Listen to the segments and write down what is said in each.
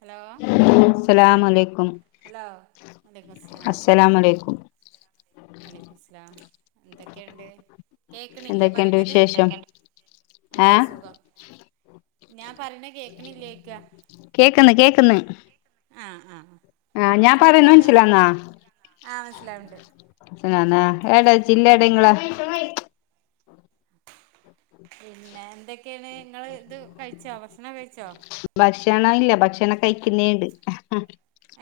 Hello അസലാംലയ്ക്കും hello വലൈക്കും അസ്സലാമലയ്ക്കും വലേയ്ക്കുമുസ്സലാം എന്തൊക്കെയുണ്ട് കേക്കണില്ലേ എന്തൊക്കെയുണ്ട് പറയണത് വിശേഷം ഒക്കെ ഏഹ് സുഖം ഞാൻ പറയണ കേക്കണില്ലേക്ക കേക്ക്ന്ന് കേക്ക്ന്ന് കേക്കിണ്ട് ആഹ് ആഹ് ആഹ് ഞാൻ പറയുന്ന എന്തൊക്കെയുണ്ട് സു [unintelligible] മനസ്സിലാന്നാ മനസിലാവിണ്ടോ ആഹ് മനസ്സിലാവുണ്ട് നാനാ ഏടെ ആഹ് ആഹ് ജില്ലേടങ്ങളെ പിന്നെ എന്തൊക്കെയാണ് ഇങ്ങള് ഇത് കഴിച്ചോ ഭക്ഷണം കഴിച്ചോ ഭക്ഷണ ഇല്ല ഭക്ഷണം കഴിക്ക്ന്നേണ്ട്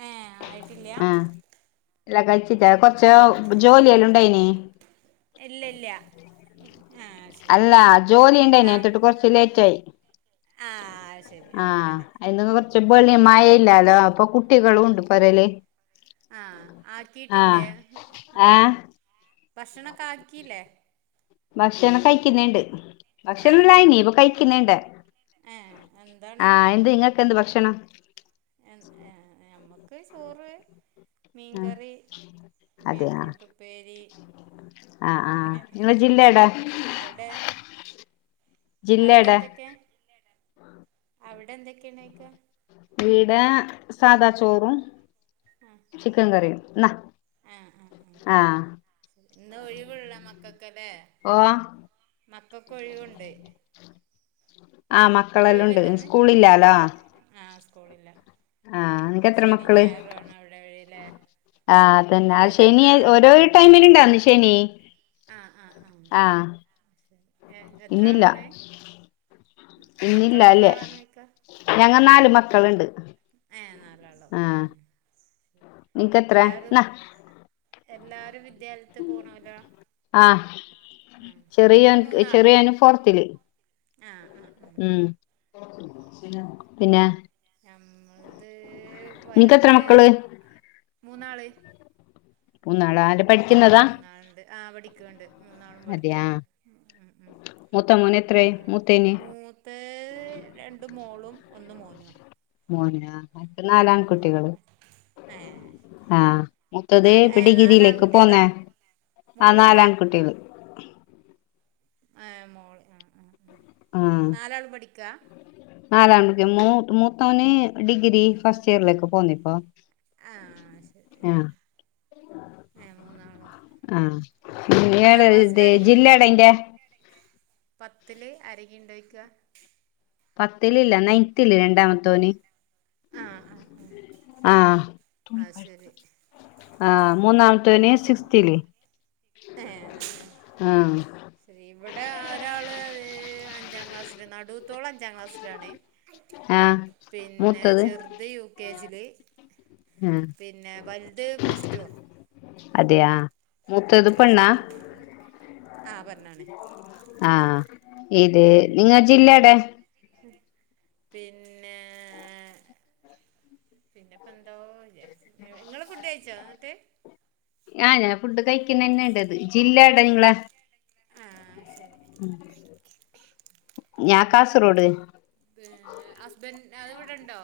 ഏഹ് ആയിട്ടില്ല ആഹ് ഇല്ലാ കഴിച്ചിട്ട കൊറച്ച് എന്തൊക്കെ ജോലിയെല്ലാം ഉണ്ടായിനി ഇല്ല ഇല്ല ആഹ് ശരി അല്ല ജോലി ഉണ്ടായി ആഹ് നേട്ടട്ട് കുറച്ച് ലേറ്റ് ആയി ആഹ് ശരി ആഹ് അങ്ങനെ അകുറച്ച് വെളിയ മഴയില്ലാലോ അപ്പൊ കു കുട്ടികളും ഉണ്ട് പൊരയലേ ആഹ് ആക്കീട്ടില്ലേ ഏഹ് ഭക്ഷണൊക്കെ ആക്കീല്ലേ ഭക്ഷണം കയിക്കുന്ന്ണ്ട്. ഭക്ഷണം ആഹ് ആഹ് ഇല്ലായ്നീ ഇപ്പൊ കഴിക്കുന്ന്ണ്ട് ഏഹ് എന്താണ് ആഹ് എന്ത് നിങ്ങക്കെന്ത് ഭക്ഷണം എഹ് ഏഹ് ഞമ്മക്ക് ചോറ് ആഹ് മീൻകറി, അതെ ആഹ് ബീറ്റ്റൂട്ടുപ്പേരി ആഹ് ആഹ് അങ്ങനെ നിങ്ങളെ ജില്ല എടാ അവിടെ ജില്ല എടാ അവിടെന്തൊക്കെയ അവിടെന്തൊക്കെയാണ്ക്ക ഈടെ സാദാ ചോറും ആഹ് ചിക്കൻ കറിയും ഇന്നാ ആഹ് ആഹ് ആഹ് ഇന്ന് ഒഴിവുള്ള മക്കക്കല്ലേ ഓഹ് മക്കക്കൊഴിവുണ്ട്. ആഹ് മക്കളെല്ലാം ഉണ്ട് ഒഴിവല്ലെന്ന് സ്കൂളില്ലാലോ ഉം ആഹ് സ്കൂളില്ല ആഹ് നിനക്ക് എത്ര ശനീം മക്കള് ഞായറുവാണോ അവിട ആഹ് അതന്നെ ആഹ് ശനി ഓരോ ടൈമിൽണ്ടാവുന്ന് ശനി ആഹ് ആഹ് ആഹ് ആഹ് ഇന്നില്ല എത്രാളാണ് മക്കൾ ഇന്നില്ല എത്ര അല്ലേ ആളാണ് ഇക്ക ഞങ്ങ നാല് മക്കളുണ്ട് [unintelligible] ആഹ് നാലാളോ ആഹ് ഉം നിനക്ക് എത്ര എല്ലാരും ന്നാ എല്ലാരും വിദ്യാലയത്ത് പോണോല്ലോ? ആഹ് [unintelligible] നമ്മക്ക് ചെറിയോൻ മൂന്നാള് ചെറിയോന് ഫോർത്തില് ആഹ് ആഹ് ആഹ്. ഉം [unintelligible] പിന്നെ ഞമ്മളത് നിനക്ക് എത്ര വലുത് മക്കള് മൂന്നാള്. മൂന്നാളാ ആഹ് പഠിക്കുന്നതാ മൂന്നാളുണ്ട് ആഹ് പടിക്കോണ്ട് മൂന്നാളും അതെയാ പഠിക്ക്വാണ് ഉം ഉം മൂത്ത മോന് എത്രയായി മൂത്തേന് ഉം തെ രണ്ട് മോളും ഒന്ന് മോനു ആ മോൻ ആഹ് നാലാൺ കുട്ടികൾ ആ ഏ ആഹ് മൂത്തത് നാല് ഇപ്പോ ഏ ഡിഗ്രിയിലേക്ക് നാലാൺകുട്ടികളാ പോന്നേ ആഹ് മോളില്ല നാലാൺകുട്ടികൾ ആഹ് മോള് ആഹ് ആഹ് ആഹ് മൂന്നാലാൾ പഠിക്കാ നാലാണ് മൂ മൂത്തവന് ഡിഗ്രി ഫസ്റ്റ് ഇയറിലേക്ക് പോന്ന ഇപ്പോ ആഹ് ശരി ആഹ് ഏഹ് മൂന്നാള് ആഹ് ഇയാള് പത്താം ഇത് ക്ലാസ്സിലാരെങ്കിണ്ടോ ജില്ലേടാ അയിന്റെ പത്തില് ആരെങ്കി ഉണ്ടോയ്ക്ക പത്തില് ഇല്ല നയൻത്തിൽ രണ്ടാമത്തോന് ആ ആ ആ ആഹ് അത് ശരി ആഹ് മൂന്നാ ഏ ആ ആ [unintelligible] ആഹ് ശരി ഇവിടെ ഒരാള് അഞ്ചാം ക്ലാസ്സില് നടൂത്തോള് അഞ്ചാം ക്ലാസ്സിലാണ് ആഹ് പിന്നെ മൂത്തത് ചെർത് യു കെ ജില് ആഹ് പിന്നെ വലുത് പ്ലസ് ടു അതെയാ മൂത്തത് പെണ്ണാ മം ഉം [inaudible] പറഞ്ഞാണേ ആഹ് ഇത് നിങ്ങ ജില്ല ടെ പിന്നേ പിന്നെപ്പെന്തോ വിചാരിച്ചിനി എ ങ്ങള് ഫുഡ് കയ്ച്ചോ ന്നട്ട് ആഹ് ഞാൻ ഫുഡ് കൈക്കുന്ന തന്നെയാ ഇണ്ടത് ജില്ല എവിടാ നിങ്ങടെ ആഹ് ശരി ഉം ഞാൻ കാസർഗോഡ് പി ഹസ്ബൻഡ് ആ ഇവിടൊണ്ടോ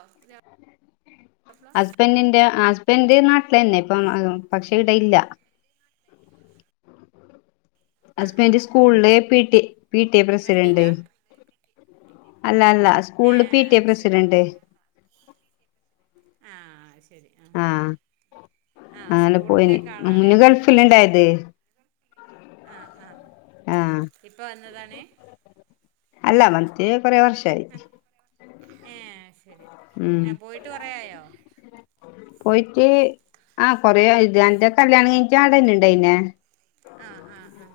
ഹസ്ബൻഡിന്റെ ഹസ്ബന്റ് നാട്ടിൽ തന്നെയാ ഇപ്പം പക്ഷെ ഇവിടെ ഇല്ല ആ ആ ഹസ്ബൻഡ് സ്കൂളില് P T P T A president വണ്ടിയിലാ അല്ല അല്ല ഏ സ്കൂളില് പി ടി എ ശരി ആ പ്രസിഡന്റ് ആ അത് ശരി ശരി ആ ആഹ് ആ സ്കൂള്ടെക്കെ ആളാണേ? ക്കൊല്ലണ്ടായത് ആ ആ ആഹ് ഇപ്പൊ വന്നതാണെ? അല്ല വന്നിട്ട് കുറെ വർഷായി ഏ ശരി ഉം ആ പോയിട്ട് കൊറെയായോ? പോയിട്ട് ആ കൊറെയായി ഇത് ൻ്റെ കല്യാണം കഴിഞ്ഞിട്ടവടെന്നെണ്ടായിന്നെ ആ ആ ആ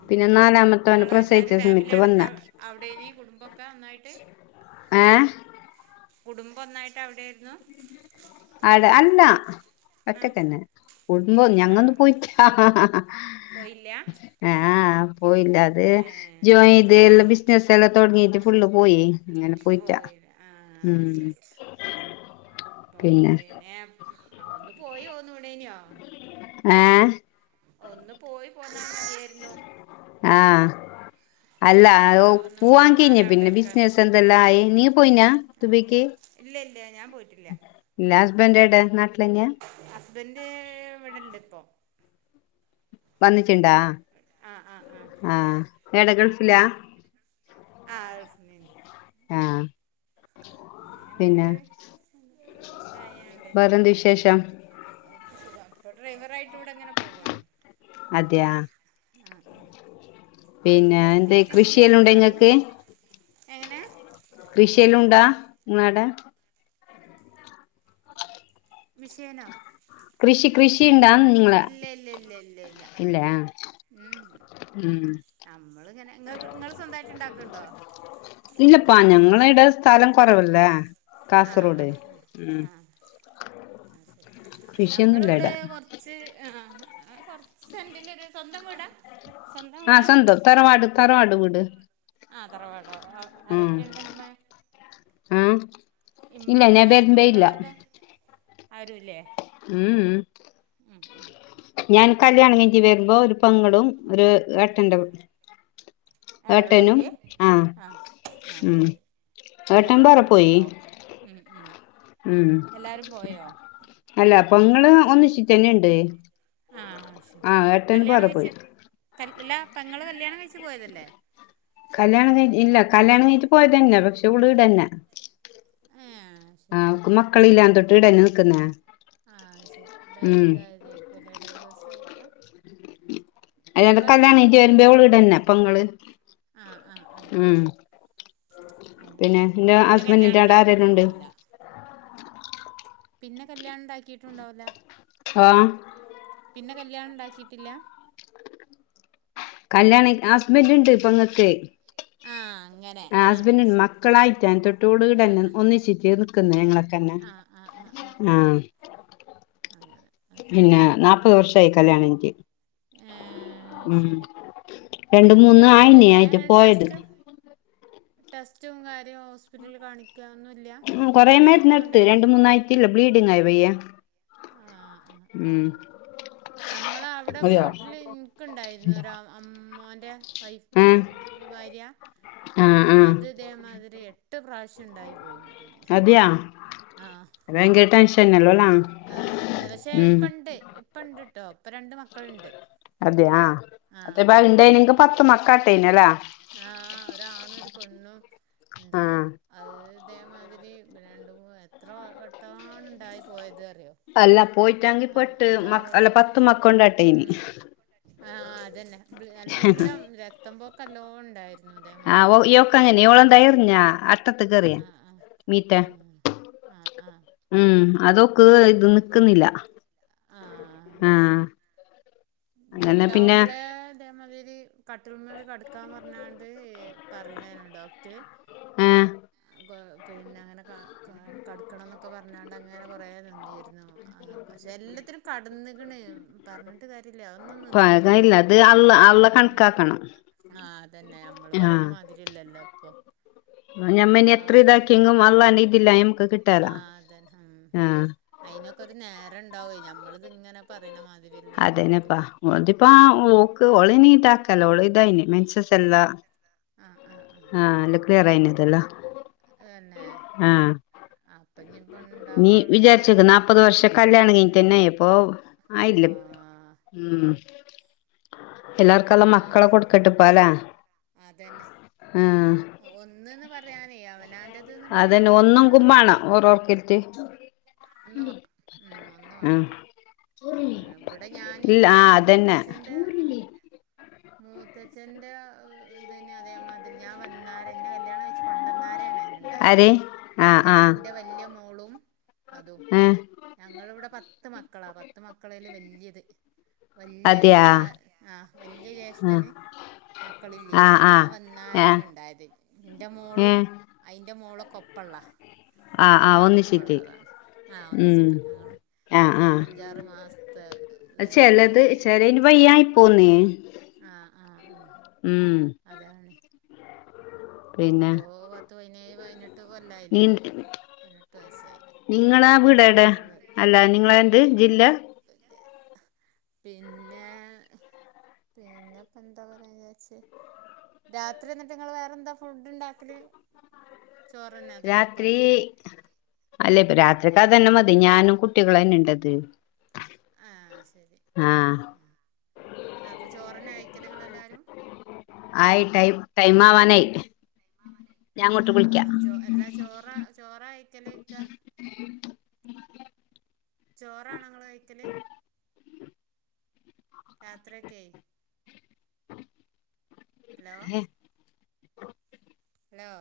ങ്ങള് എല്ലാരും പ്രസവിച്ച ഫാമിലി സമയത്ത് വന്ന അടക്കം അവിടെേനി കുടുംബക്കെ ഒന്നായിട്ട്? ഏ? കുടുംബ ഒന്നായിട്ട് അവിടൊയിരുന്നു? ആടെ അല്ല! ആ ഒറ്റക്കന്നെ! കുടുബോ ഞങ്ങൊന്നും പോയിട്ട്ല്ല ഹ ഹ പോയില്ലാ? ആ പോയില്ല അത് ജോയിൻ ചെയ്ത് അവൻ എല്ലാം വരുന്ന് ബിസിനസ്സല്ലാം തുടങ്ങിട്ട് ഫുള്ള് പോയി അങ്ങനെ പോയിറ്റാ പോയിരാ ആ ഉം ശരി അപ്പം പിന്നെ അ ഒന്ന് പോയോന്നൂടേന്യോ. ഏഹ്. ഒന്ന് പോയി പോന്നാ മതിയാര്ന്നു. ആഹ്. അല്ല അഉ മക്കളെ ഒന്ന് കാണാലോ പൂവാകെയ്ഞ്ഞ് പിന്നെ അവിടെയൊക്കെ ബിസ്നസെന്തെല്ല ആയി നീ പോയിനാ ദുബയ്ക്ക്? ഇല്ലല്ല ഞാപോയിട്ടില്ല. ഇല്ല ഹസ്ബൻ്റെടെ നാട്ടിലന്യാ? ഹസ്ബൻ്റ് ഇവടണ്ട് പ്പൊ. ബന്നിട്ടുണ്ടാ ആഹ് ആഹ് ആഹ് എടെ ഗൾഫിലാ? ആഹ് ഗൾഫ് ലേനി. ആഹ്. പിന്നെ അങ്ങനെണ്ട് തായോണ്ടെയ്. വേറെന്ത് വിശേഷം അ അപ്പ ഡ്രൈവറായിട്ട് വടെങ്ങനെ പോവാണ്. അതെയാ? ആഹ് ആഹ് പിന്നെ എന്ത് നിർത്തിട്ടില്ല്യ കൃഷിയെല്ലാം ഉണ്ടോ ന്നാലും. ഇങ്ങക്ക് എങ്ങനെ? കൃഷിയെല്ലുണ്ടാ ങ്ങ്ളാടെ? മിഷേനോ? കൃഷി കൃഷി ണ്ട നിങ്ങളെ ഇല്ല ഇല്ല ഇല്ല ഇല്ല ഇല്ല ഇല്ലാ. ഉം നമ്മള്ങ്ങനെ ങ്ങക്ക് ങ്ങള് സ്വന്തായ്ട്ട് ണ്ടാക്ക്ണ്ടോ. ഇല്ലപ്പാ ഞങ്ങളേടെ സ്ഥലം കൊറവല്ലേ. ഉം ആഹ് ആഹ് ആഹ് ആഹ് അശരി കൃഷിയൊന്നുംല്ല നമ്മളിവ്ടെ ഇടാ കൊർ ച്ച് അ ആഹ് അ കൊർച്ചണ്ടില്ലരു സ്വന്തം വീടാ? സ്വന്തം ആ വീടാ സ്വന്തം തറവാട് തറവാടു വീട് ആ തറവാടോ ആരൊക്കെ ണ്ട്മ്മേ? ആഹ് ഇമ്മെ ആരൊക്കെ ഇള്ളത് അവിടെ? ആരുല്ലേ? ഉം ഉം ഞാൻ കല്യാണം കഴിഞ്ഞിട്ട് വരുമ്പോ ഒരു പെങ്ങളും ഒരു ഏട്ടന്റെ കുട്ടിം ഏഹ് ഉള്ളേരി ആ ആഹ് ആഹ് ഉം ശരി ഏട്ടൻ ഓലൊക്കെ വേറെ പോയി പോയിട്ടുണ്ടാവും ഉം ഉം ഉം എല്ലാരും പോയോ? അല്ല പെങ്ങള് ഒന്നിച്ചിട്ടെന്നെണ്ട് ആ ശരി കല്ല്യാണം പോയി കഴിച്ച് അല്ലാ പെങ്ങള് കല്ല്യാണം കഴിച്ച് പോയതല്ലേ? കല്യാണം കഴി ഇല്ല കല്യാണം കഴിഞ്ഞിട്ട് പോയതെന്നെ പക്ഷെ ഓളീവ്ടെന്നെ ഏഹ് ആ ശരി ഓക്ക് ഡൈ മക്കളില്ലാ അന്തൊട്ട് ഇടെന്നെ നിക്ക്ന്നേ ആഹ് ശരി ഡ ഇതായതേക്കുലേ ഡൈവേഴ്സായതാ അയ്നെൻ്റെ കല്യാണേറ്റ് വരുമ്പേ ഓളീടെന്നെ പെങ്ങള് ആഹ് ആഹ് ആഹ് ആഹ് ഉം ആഹ് പിന്നെ ശരി എന്റെ പിന്നെ കല്യാണം ഹസ്ബൻഡിന്റെ ആടെ ഉണ്ടാക്കിട്ടും ആരെല്ലാം ഉണ്ട് ഇണ്ടാവൂല പിന്നെ കല്യാണം ഇണ്ടാക്കിയിട്ടുണ്ടാവൂല ആഹ് പിന്നെ കല്യാണം ഇണ്ടാക്കിട്ടില്ല കല്യാണേ ഹസ്ബൻ്റ് ഇണ്ട് പെങ്ങക്ക് ആഹ് അങ്ങനെ ആ ആഹ് ഹസ്ബൻ്റ്ണ്ട് മക്കളായിട്ടാണ് തൊട്ടോടുകൂടെ ആഹ് തന്നെ ആഹ് ഒന്നിച്ചിട്ട് നിക്ക്ന്നെ ഞങ്ങള് തന്നെ ആഹ് അങ്ങനെ അത് പിന്നെ ശരി നാപ്പത് വർഷായി കല്യാണം കഴിഞ്ഞിട്ട് ഏഹ് ഉം ശരി രണ്ട് മൂന്ന് ആയിനെ കുട്ടികളില്ലല്ലേ ആയിട്ട് പോയത് ടെസ്റ്റും ടെസ്റ്റും കാര്യും ഹോസ്പിറ്റൽല് കാണി ക്കാ അഒന്നുല്ല കൊറേ ആശുപത്രി മരുന്നെടുത്ത് കൊണ്ടോയോക്കി രണ്ട് മൂന്നാഴ്ചയില്ല ബ്ലീഡിങ് ആയി പയ്യെ ആഹ് ഉം ഞമ്മള അവിടെ വീട്ടില് ഇൻക്ക്ണ്ടായിരുന്നു രാ അമ്മോന്റെ വൈഫ് ആ ഭാര്യ ആ ആ അത് ഇതേ മാതിരി എട്ട് പ്രാവശ്യം ഉണ്ടായി പോയിണതിന് ദ്യാ ആഹ് ആഹ് പക്ഷെ ഉം ഇപ്പണ്ട് ഇപ്പ ഇണ്ട്ട്ടോ ഇപ്പ രണ്ട് മക്കള്ണ്ട് അതെ യാ അതേ [unintelligible] മക്കള് പത്ത് മക്കാട്ടേനല്ലാ ആഹ് ഒരാണും ഒരു പെണ്ണും ഇണ്ട് ആ ഇപ്പോ ആഹ് ഇതേമാതിരി ര എത്ര വട്ടാണ് ഉണ്ടായി പോയത് അറിയോ അല്ല പോയിട്ടാങ്കി അ എട്ട് മ അഞ്ചാറ് അല്ല വട്ടം പത്ത് മക്കണ്ടാട്ടെനി ഉം ആഹ് അതന്നെ എല്ലാം രക്തംപൊക്ക നല്ലാം ഉണ്ടാ ആഹ് ഓ ഓക്ക അങ്ങനെ ഇളെന്തായിറിഞ്ഞാ അട്ടത്ത് കേറിയും ആഹ് ആഹ് മിറ്റാ ആഹ് ആഹ് ആഹ് ഉം അതോക്ക് ഇത് നിക്ക്ന്നില്ല ആഹ് ശരി അങ്ങനെ പിന്നെ ഇത്ണ്ടാവുമ്പോളെ അതേമാതിരി കട്ട്മല് കടക്കാന്ന് പറഞാണ്ട് പറയ്ണാണ് ഡോക്റ്റ് ഏ പിന്നെ അങ്ങനെ ക ക കടുക്കണംന്നൊക്കെ പറഞ്ഞാണ്ട്ങ്ങനെ കുറേ നിന്നിരുന്നു അ പക്ഷെ എല്ലാത്തിനും കടന്ന്ക്ണ് പറ ഞ്ഞിട്ട് കാര്യല്ല ഒന്നും നിന്നിട്ടില്ല ഇല്ല അത് അള്ള അള്ള കണക്കാക്കണം ആഹ് അതന്നെ നമ്മള് പറയണ മാതിരില്ലല്ലോ ഇപ്പൊ ഞമ്മന് ഒക്കെ എത്ര ഒരു ഇതാക്കിയെങ്ങും അള്ളാ [unintelligible] നമക്ക് കിട്ടേലാ ആഹ് അതന്നെ ഉം അയിനൊക്കെ ഒരു നേരം ഇണ്ടാവേ നമ്മളിത് ഇങ്ങനെ പറയുന്ന മാതി- അതേനപ്പാ ഉദിപ്പാ ഓക്ക് ഒളെ നീട്ട ആക്കല്ല ഒളതായിന് മൻസസ് എല്ലാ ആഹ് ആഹ് ആഹ് ആഹ് [unintelligible] തന്നെ ആഹ് അപ്പഞ്ഞ് നീ വിചാരിച്ചക്ക് നാല്പ്പത് വർഷം കല്യാണ കഴിഞ്ഞിട്ട് തന്നെ ഇപ്പൊ ആയില്ല ആഹ് ഉം എന്താ എല്ലാർക്കെല്ലാം മക്കളെ ചെയ്യന്നെ കൊടുക്കട്ടപ്പാലേ ആഹ് ഒന്ന് പറയാനേ അവനാന്റെ അതന്നെ ഒന്നും കുമ്പണ ഓരോർക്കത്തി ഒന്ന് ഉം ഒന്ന് വാണം ആഹ് ആഹ് ഇവിടെ ഞാൻ ഇല്ല ഇന്റെ ആഹ് അതന്നെ മൂത്തച്ചന്റെ മൂത്തച്ഛൻറെ ഇതിന് അതേ മാതിരി ഞാൻ വന്ന ഇനെ കല്യാണം കഴിച്ച് കൊണ്ടന്നാരെണ് ഇണ്ടായത് ആര് ആഹ് ഇന്റെ ആഹ് ഇന്റെ വല്യയ മോളും അതും ഏഹ് ഞങ്ങളിവിടെ പത്ത് മക്കളാ പത്ത് മക്കളെൽ വല്യത് വല്യ അതെയാ കാ ആഹ് വല്യയ ആഹ് ജ്യേഷ്ഠന് മക്കളില്ലേനി ആഹ് ഞാൻ ആഹ് ആഹ് വന്നാരെണ് ഉണ്ടായത് ഇന്റെ മോളും ഏഹ് അയിന്റെ മോള്കൊപ്പള്ള ആഹ് ആഹ് രണ്ടാളും ഒപ്പം ഒന്നിച്ചിട്ടേക്ക് ഉള്ളതാ ആഹ് ഉം ഒന്നിച്ചിട്ട് ഞങ്ങള് അഞ്ചാ ചിലത് ചിലന് വയ്യയി പോന്നേ ആഹ് ആഹ് ആഹ് ഉം അതാണ് പിന്നെ ഇപ്പോ പത്ത് പതിനേഴ് പയിനെട്ട് നീ കൊല്ലായില്ലേ പതിനെട്ട് വയസ്സായി നിങ്ങളാ വീടടാ കുട്ടികള് പിന്നെ അല്ല നിങ്ങള എന്ത് ജില്ല [unintelligible] പിന്നെ പിന്നെപ്പ എന്താ പറയാ വിചാരിച്ച രാത്രിന്നിട്ട്ങ്ങൾ വേറെന്താ ഫുഡ് ഉണ്ടാക്കല് ചോറ്ന്നെ അതോ ചപ്പാത്തിയോ? അല്ലെ ഇപ്പ രാത്രിക്ക് അതന്നെ മതി ഞാനും കുട്ടികളന്നെ ഇണ്ടത്. ആ ശരി ആ ആഹ് ആ അപ്പം ചോറിന് കഴിക്കല്ല് നിങ്ങളെല്ലാരും? ആയി ടൈ ടൈമാ വാനായി. ആഹ് ആഹ് ചൊ ല്ലാ ചോറ ചോറ കഴിക്കലോയ്ക്ക ചോറാണ ങ്ങള് കഴിക്കല് രാത്രിയൊക്കേയ് ഹലോ ഏ ഹലോ